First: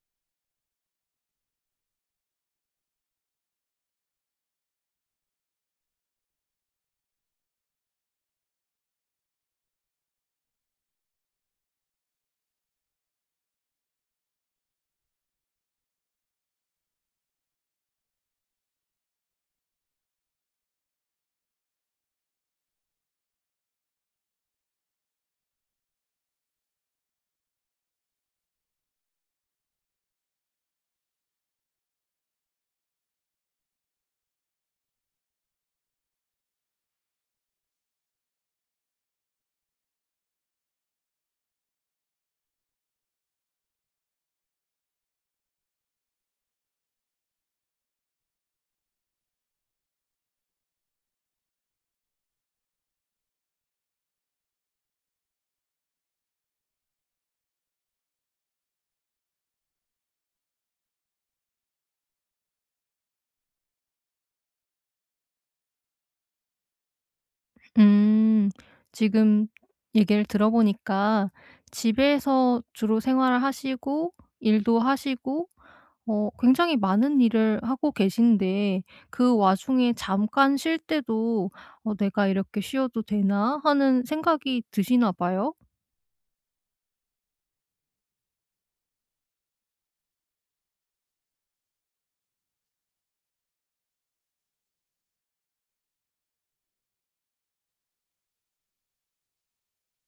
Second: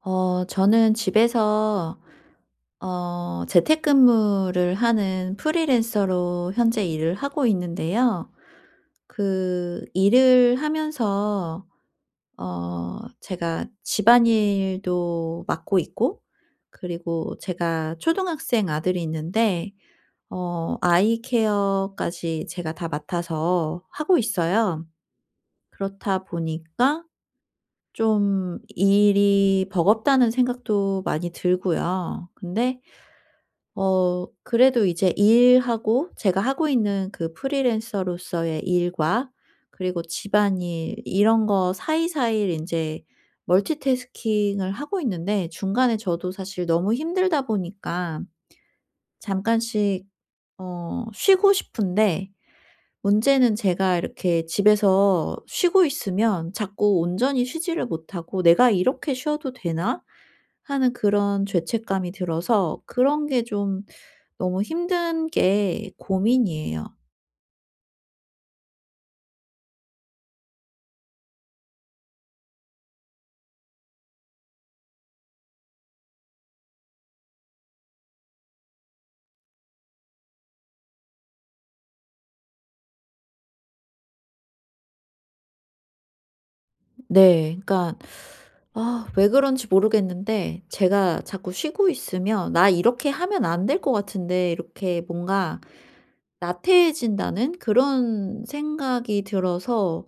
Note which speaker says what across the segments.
Speaker 1: 저는 집에서 재택근무를 하는 프리랜서로 현재 일을 하고 있는데요. 그 일을 하면서 제가 집안일도 맡고 있고, 그리고 제가 초등학생 아들이 있는데 아이 케어까지 제가 다 맡아서 하고 있어요. 그렇다 보니까 좀 일이 버겁다는 생각도 많이 들고요. 근데 그래도 이제 일하고, 제가 하고 있는 그 프리랜서로서의 일과 그리고 집안일, 이런 거 사이사이 인제 멀티태스킹을 하고 있는데, 중간에 저도 사실 너무 힘들다 보니까 잠깐씩 쉬고 싶은데, 문제는 제가 이렇게 집에서 쉬고 있으면 자꾸 온전히 쉬지를 못하고 '내가 이렇게 쉬어도 되나?' 하는 그런 죄책감이 들어서 그런 게 좀 너무 힘든 게 고민이에요.
Speaker 2: 음. 지금 얘기를 들어보니까 집에서 주로 생활을 하시고 일도 하시고 굉장히 많은 일을 하고 계신데 그 와중에 잠깐 쉴 때도 '어 내가 이렇게 쉬어도 되나?' 하는 생각이 드시나 봐요?
Speaker 1: 네. 그러니까 아, 왜 그런지 모르겠는데 제가 자꾸 쉬고 있으면 '나 이렇게 하면 안 될 것 같은데.' 이렇게 뭔가 나태해진다는 그런 생각이 들어서,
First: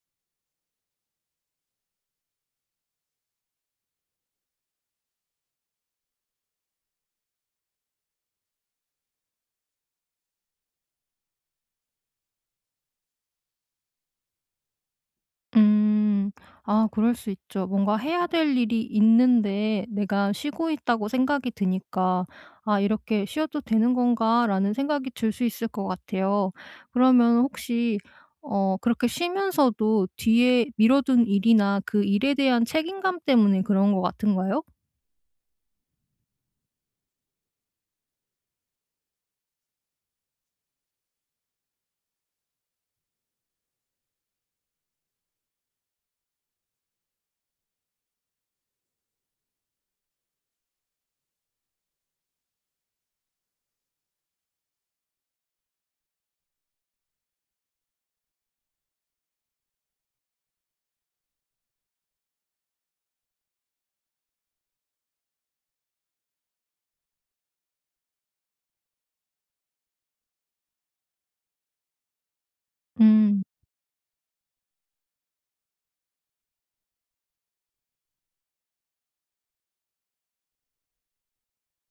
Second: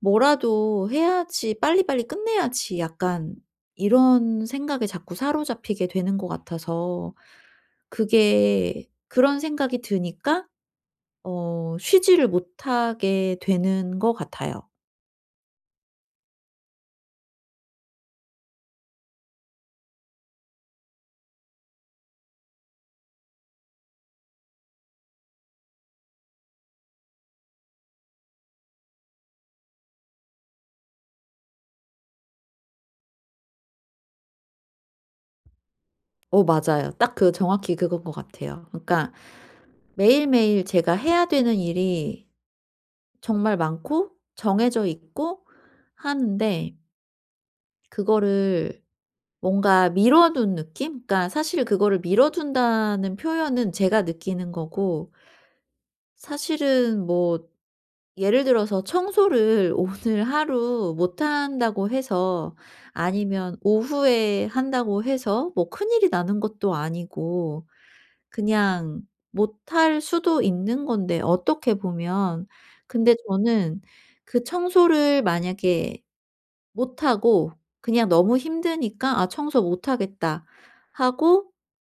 Speaker 1: '뭐라도 해야지. 빨리빨리 끝내야지.' 약간 이런 생각에 자꾸 사로잡히게 되는 것 같아서, 그게 그런 생각이 드니까 쉬지를 못하게 되는 것 같아요.
Speaker 2: 음. 아 그럴 수 있죠. 뭔가 해야 될 일이 있는데 내가 쉬고 있다고 생각이 드니까 '아 이렇게 쉬어도 되는 건가?'라는 생각이 들 수 있을 것 같아요. 그러면 혹시 그렇게 쉬면서도 뒤에 미뤄둔 일이나 그 일에 대한 책임감 때문에 그런 것 같은가요?
Speaker 1: 맞아요. 딱 그 정확히 그건 것 같아요. 그러니까 매일매일 제가 해야 되는 일이 정말 많고 정해져 있고 하는데, 그거를 뭔가 미뤄둔 느낌? 그러니까 사실 그거를 미뤄둔다는 표현은 제가 느끼는 거고, 사실은 뭐 예를 들어서 청소를 오늘 하루 못 한다고 해서, 아니면 오후에 한다고 해서 뭐 큰일이 나는 것도 아니고, 그냥 못 할 수도 있는 건데 어떻게 보면. 근데
Speaker 2: 음.
Speaker 1: 저는 그 청소를 만약에 못 하고, 그냥 너무 힘드니까 '아, 청소 못 하겠다.' 하고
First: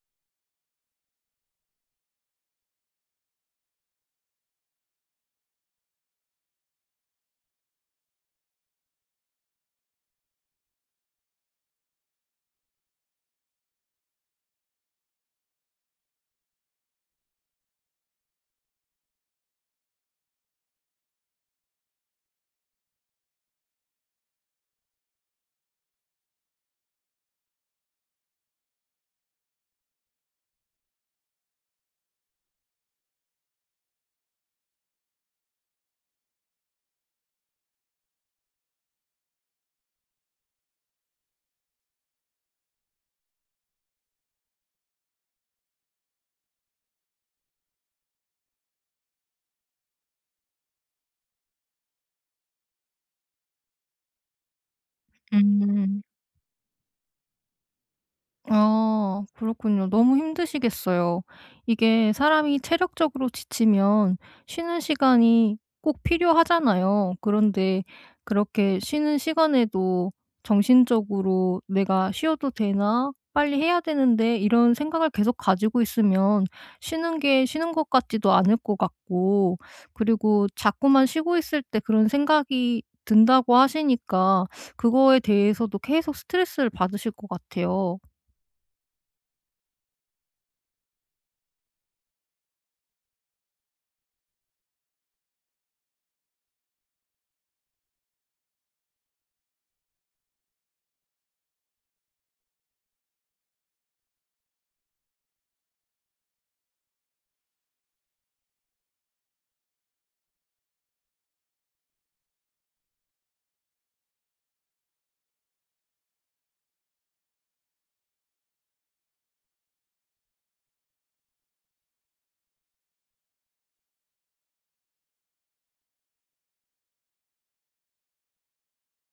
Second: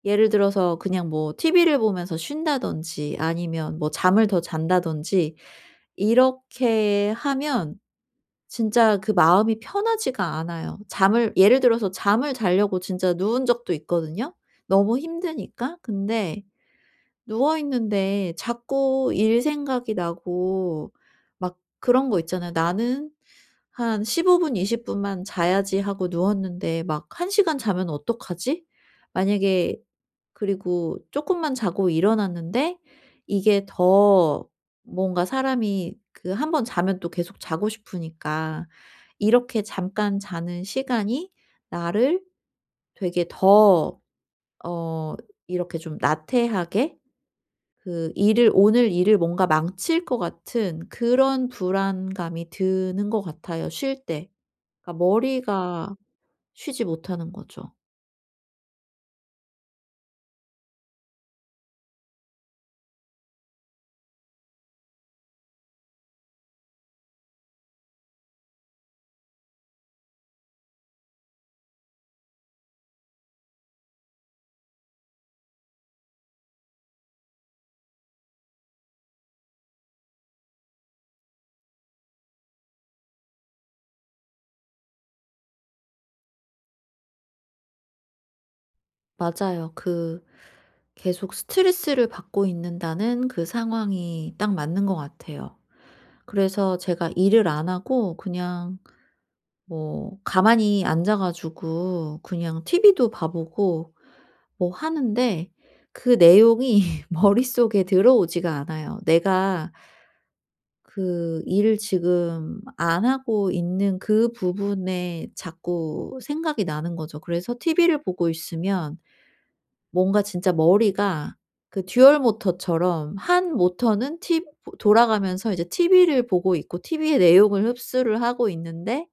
Speaker 1: 예를 들어서 그냥 뭐 TV를 보면서 쉰다든지, 아니면 뭐 잠을 더 잔다든지 이렇게 하면 진짜 그 마음이 편하지가 않아요. 잠을 예를 들어서 잠을 자려고 진짜 누운 적도 있거든요, 너무 힘드니까. 근데 누워 있는데 자꾸 일 생각이 나고, 막 그런 거 있잖아요. '나는 한 15분 20 분만 자야지.' 하고 누웠는데, 막 1 시간 자면 어떡하지? 만약에. 그리고 조금만 자고 일어났는데 이게 더, 뭔가 사람이 그 한 번 자면 또 계속 자고 싶으니까, 이렇게 잠깐 자는 시간이 나를 되게 더 어 이렇게 좀 나태하게, 그 일을 오늘 일을 뭔가 망칠 것 같은 그런 불안감이 드는 것 같아요, 쉴 때. 그러니까 머리가
Speaker 2: 음.
Speaker 1: 쉬지 못하는 거죠.
Speaker 2: 아 그렇군요. 너무 힘드시겠어요. 이게 사람이 체력적으로 지치면 쉬는 시간이 꼭 필요하잖아요. 그런데 그렇게 쉬는 시간에도 정신적으로 '내가 쉬어도 되나? 빨리 해야 되는데.' 이런 생각을 계속 가지고 있으면 쉬는 게 쉬는 것 같지도 않을 것 같고, 그리고 자꾸만 쉬고 있을 때 그런 생각이 든다고 하시니까 그거에 대해서도 계속 스트레스를 받으실 것 같아요.
Speaker 1: 맞아요. 그 계속 스트레스를 받고 있는다는 그 상황이 딱 맞는 것 같아요. 그래서 제가 일을 안 하고 그냥 뭐 가만히 앉아 가지고 그냥 TV도 봐 보고 뭐 하는데, 그 내용이 머릿속에 들어오지가 않아요. 내가 그 일을 지금 안 하고 있는 그 부분에 자꾸 생각이 나는 거죠. 그래서 TV를 보고 있으면 뭔가 진짜 머리가 그 듀얼 모터처럼, 한 모터는 티 돌아가면서 이제 TV를 보고 있고 TV의 내용을 흡수를 하고 있는데,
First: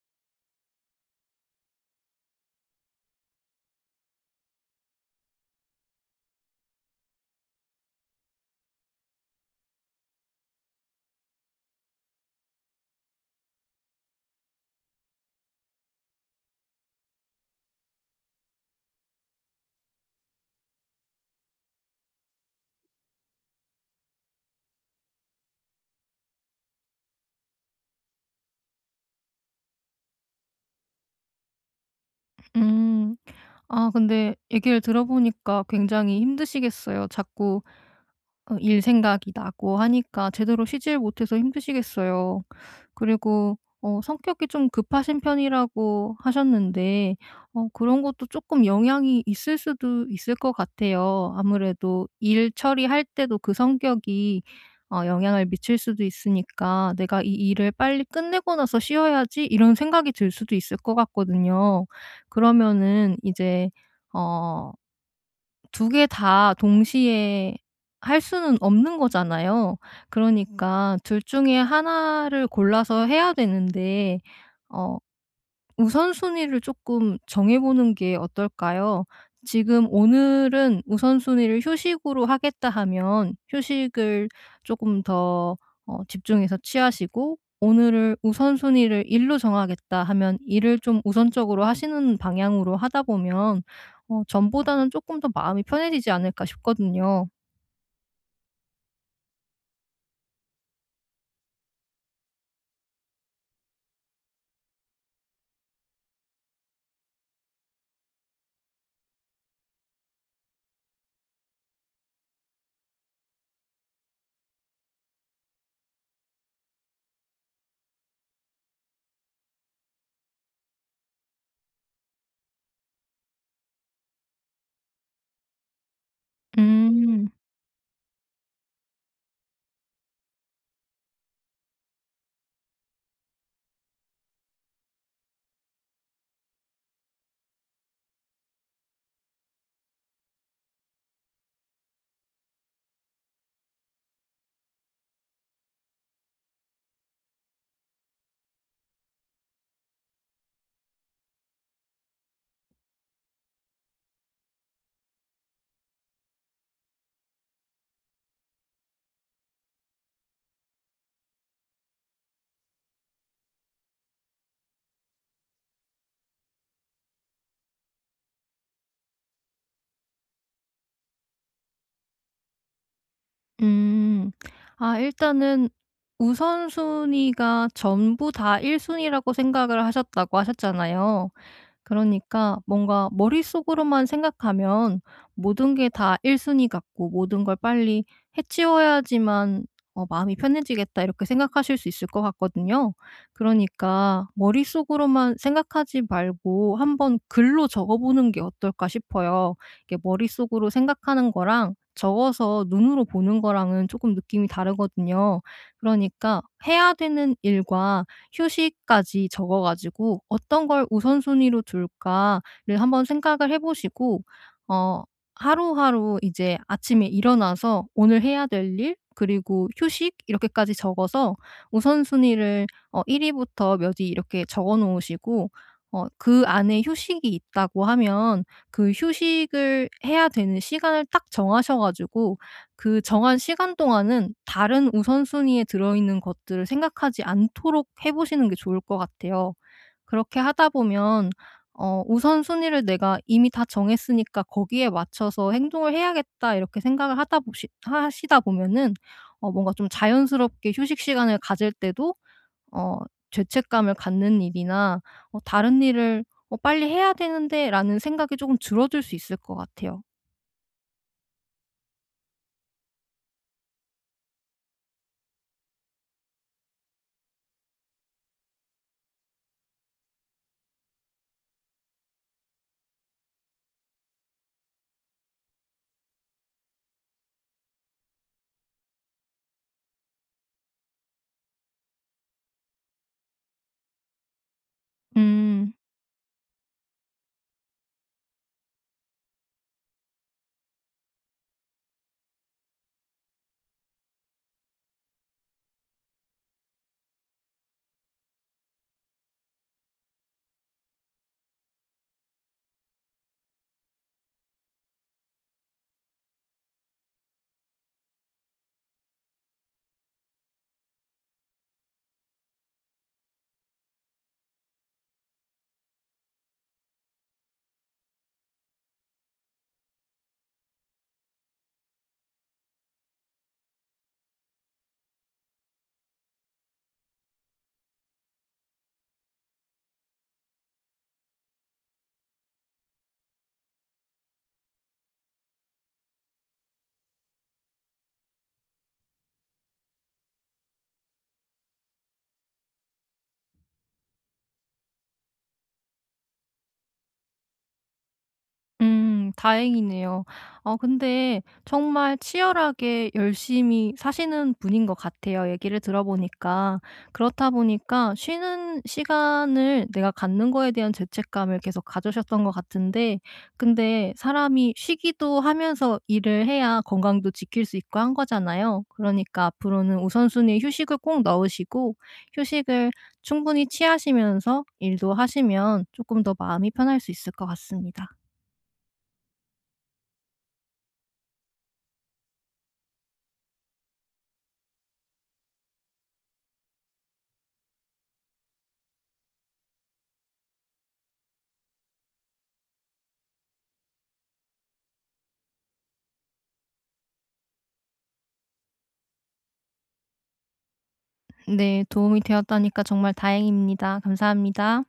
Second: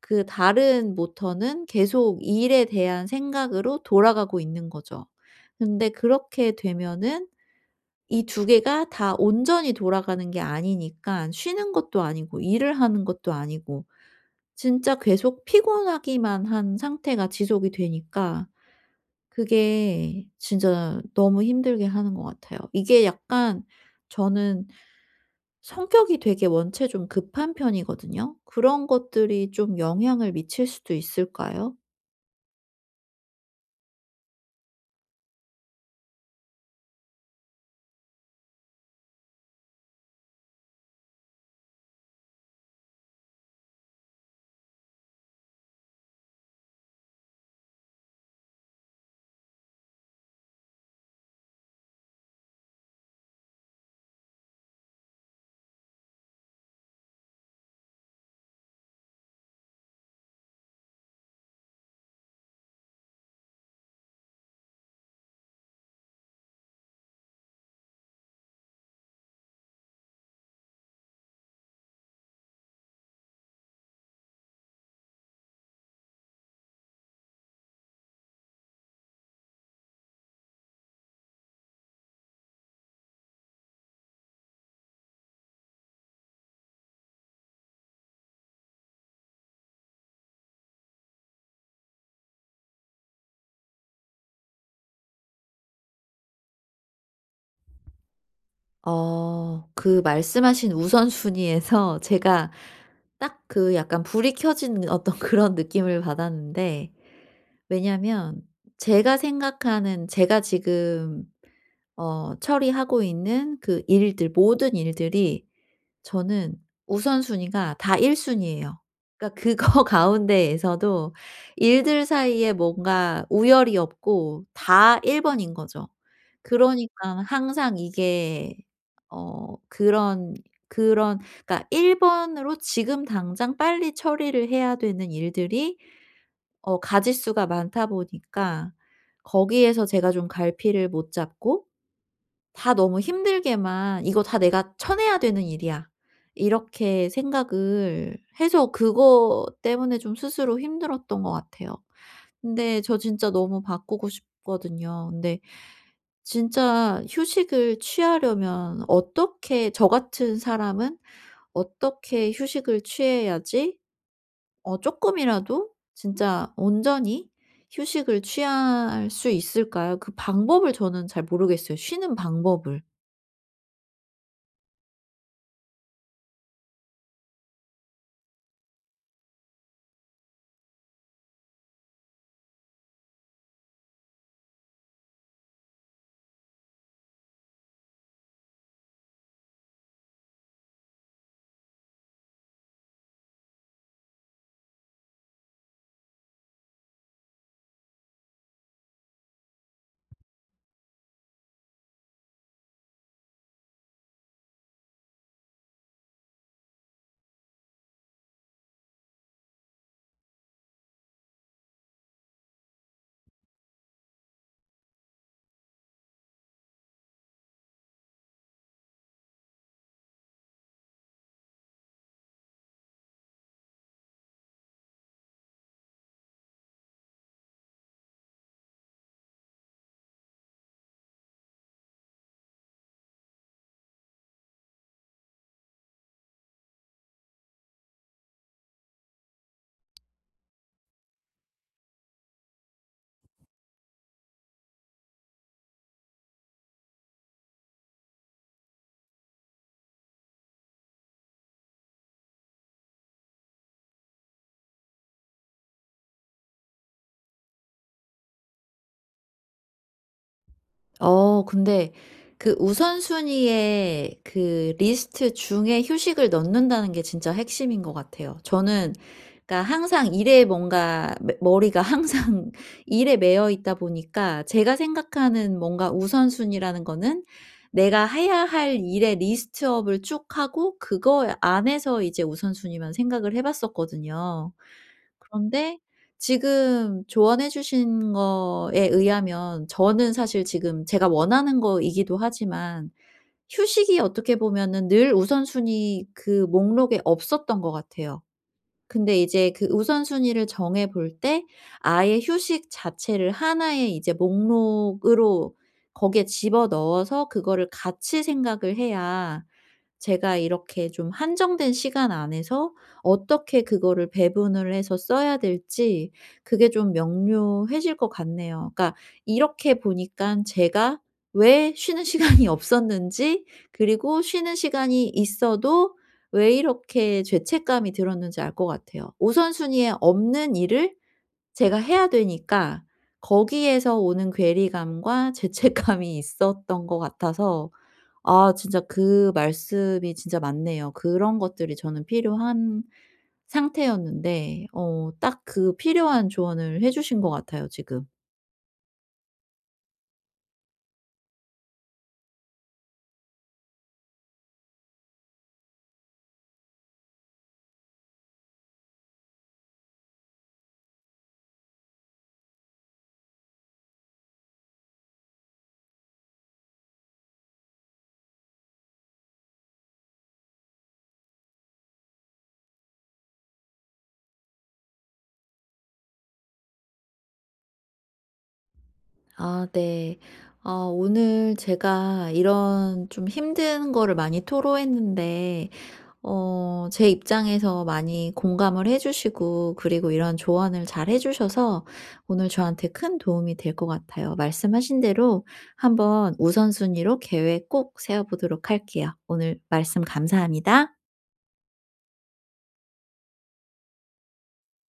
Speaker 1: 그 다른 모터는 계속 일에 대한 생각으로 돌아가고 있는 거죠. 근데 그렇게 되면은 이 두 개가 다 온전히 돌아가는 게 아니니까, 쉬는 것도 아니고 일을 하는 것도 아니고, 진짜 계속 피곤하기만 한 상태가 지속이 되니까, 그게 진짜 너무 힘들게 하는 것 같아요. 이게 약간, 저는 성격이 되게 원체 좀 급한 편이거든요. 그런 것들이 좀 영향을 미칠 수도 있을까요?
Speaker 2: 음. 아 근데 얘기를 들어보니까 굉장히 힘드시겠어요. 자꾸 일 생각이 나고 하니까 제대로 쉬질 못해서 힘드시겠어요. 그리고 성격이 좀 급하신 편이라고 하셨는데 그런 것도 조금 영향이 있을 수도 있을 것 같아요. 아무래도 일 처리할 때도 그 성격이 영향을 미칠 수도 있으니까 '내가 이 일을 빨리 끝내고 나서 쉬어야지.' 이런 생각이 들 수도 있을 것 같거든요. 그러면은 이제 어 두 개 다 동시에 할 수는 없는 거잖아요. 그러니까 둘 중에 하나를 골라서 해야 되는데 어 우선순위를 조금 정해보는 게 어떨까요? 지금 오늘은 우선순위를 휴식으로 하겠다 하면 휴식을 조금 더 집중해서 취하시고, 오늘을 우선순위를 일로 정하겠다 하면 일을 좀 우선적으로 하시는 방향으로 하다 보면 전보다는 조금 더 마음이 편해지지 않을까 싶거든요.
Speaker 1: 그 말씀하신 우선순위에서 제가 딱 그 약간 불이 켜진 어떤 그런 느낌을 받았는데, 왜냐면 제가 생각하는, 제가 지금 처리하고 있는 그 일들, 모든 일들이 저는 우선순위가 다 1 순위예요. 그러니까 그거 가운데에서도 일들 사이에 뭔가 우열이 없고 다 1 번인 거죠.
Speaker 2: 음.
Speaker 1: 그러니깐
Speaker 2: 음.
Speaker 1: 항상 이게 어 그런 그런, 그러니까 1 번으로 지금 당장 빨리 처리를 해야 되는 일들이 가짓수가 많다 보니까, 거기에서 제가 좀 갈피를 못 잡고 다 너무 힘들게만 '이거 다 내가 쳐내야 되는 일이야.' 이렇게 생각을 해서, 그거 때문에 좀 스스로 힘들었던 것 같아요. 근데 저 진짜 너무 바꾸고 싶거든요. 근데 진짜 휴식을 취하려면, 어떻게 저 같은 사람은 어떻게 휴식을 취해야지 쪼끔이라도 진짜 온전히 휴식을 취할 수 있을까요? 그 방법을 저는 잘 모르겠어요, 쉬는 방법을.
Speaker 2: 음. 아 일단은 우선순위가 전부 다 1 순위라고 생각을 하셨다고 하셨잖아요. 그러니까 뭔가 머릿속으로만 생각하면 모든 게 다 1 순위 같고 '모든 걸 빨리 해 치워야지만 마음이 편해지겠다.' 이렇게 생각하실 수 있을 것 같거든요. 그러니까 머릿속으로만 생각하지 말고 한번 글로 적어 보는 게 어떨까 싶어요. 이게 머릿속으로 생각하는 거랑 적어서 눈으로 보는 거랑은 조금 느낌이 다르거든요. 그러니까 해야 되는 일과 휴식까지 적어 가지고 '어떤 걸 우선순위로 둘까?'를 한번 생각을 해 보시고, 어 하루하루 이제 아침에 일어나서 오늘 해야 될 일 그리고 휴식 이렇게까지 적어서 우선순위를 1 위부터 몇 위 이렇게 적어 놓으시고, 그 안에 휴식이 있다고 하면 그 휴식을 해야 되는 시간을 딱 정하셔 가지고 그 정한 시간 동안은 다른 우선순위에 들어있는 것들을 생각하지 않도록 해 보시는 게 좋을 것 같아요. 그렇게 하다 보면 '우선순위를 내가 이미 다 정했으니까 거기에 맞춰서 행동을 해야겠다.' 이렇게 생각을 하다 보시 하시다 보면은 뭔가 좀 자연스럽게 휴식 시간을 가질 때도 어 죄책감을 갖는 일이나 '다른 일을 빨리 해야 되는데.'라는 생각이 조금 줄어들 수 있을 것 같아요.
Speaker 1: 근데 그 우선순위의 그 리스트 중에 휴식을 넣는다는 게 진짜 핵심인 것 같아요. 저는 그러니까 항상 일에 뭔가 머리가 항상 일에 매여 있다 보니까, 제가 생각하는 뭔가 우선순위라는 거는 내가 해야 할 일의 리스트업을 쭉 하고, 그거 안에서 이제 우선순위만 생각을 해봤었거든요.
Speaker 2: 음.
Speaker 1: 그런데 지금 조언해 주신 거에 의하면, 저는 사실 지금 제가 원하는 거이기도 하지만 휴식이 어떻게 보면은 늘 우선순위 그 목록에 없었던 것 같아요. 근데 이제 그 우선순위를 정해 볼 때 아예 휴식 자체를 하나의 이제 목록으로 거기에 집어넣어서 그거를 같이 생각을 해야, 제가 이렇게 좀 한정된 시간 안에서 어떻게 그거를 배분을 해서 써야 될지 그게 좀 명료해질 것 같네요. 그러니까 이렇게 보니까 제가 왜 쉬는 시간이 없었는지, 그리고 쉬는 시간이 있어도 왜 이렇게 죄책감이 들었는지 알 것 같아요. 우선순위에 없는 일을 제가 해야 되니까, 거기에서 오는 괴리감과 죄책감이 있었던 것 같아서. 아, 진짜 그 말씀이 진짜 맞네요. 그런 것들이 저는 필요한 상태였는데 딱 그 필요한 조언을 해 주신 것 같아요 지금.
Speaker 2: 다행이네요. 근데 정말 치열하게 열심히 사시는 분인 것 같아요, 얘기를 들어보니까. 그렇다 보니까 쉬는 시간을 내가 갖는 거에 대한 죄책감을 계속 가져셨던 것 같은데, 근데 사람이 쉬기도 하면서 일을 해야 건강도 지킬 수 있고 한 거잖아요. 그러니까 앞으로는 우선순위에 휴식을 꼭 넣으시고 휴식을 충분히 취하시면서 일도 하시면 조금 더 마음이 편할 수 있을 것 같습니다.
Speaker 1: 아, 네. 아, 오늘 제가 이런 좀 힘든 거를 많이 토로했는데, 어 제 입장에서 많이 공감을 해 주시고, 그리고 이런 조언을 잘 해 주셔서 오늘 저한테 큰 도움이 될 것 같아요. 말씀하신 대로 한번 우선순위로 계획 꼭 세워 보도록 할게요. 오늘 말씀 감사합니다.
Speaker 2: 네. 도움이 되었다니까 정말 다행입니다. 감사합니다.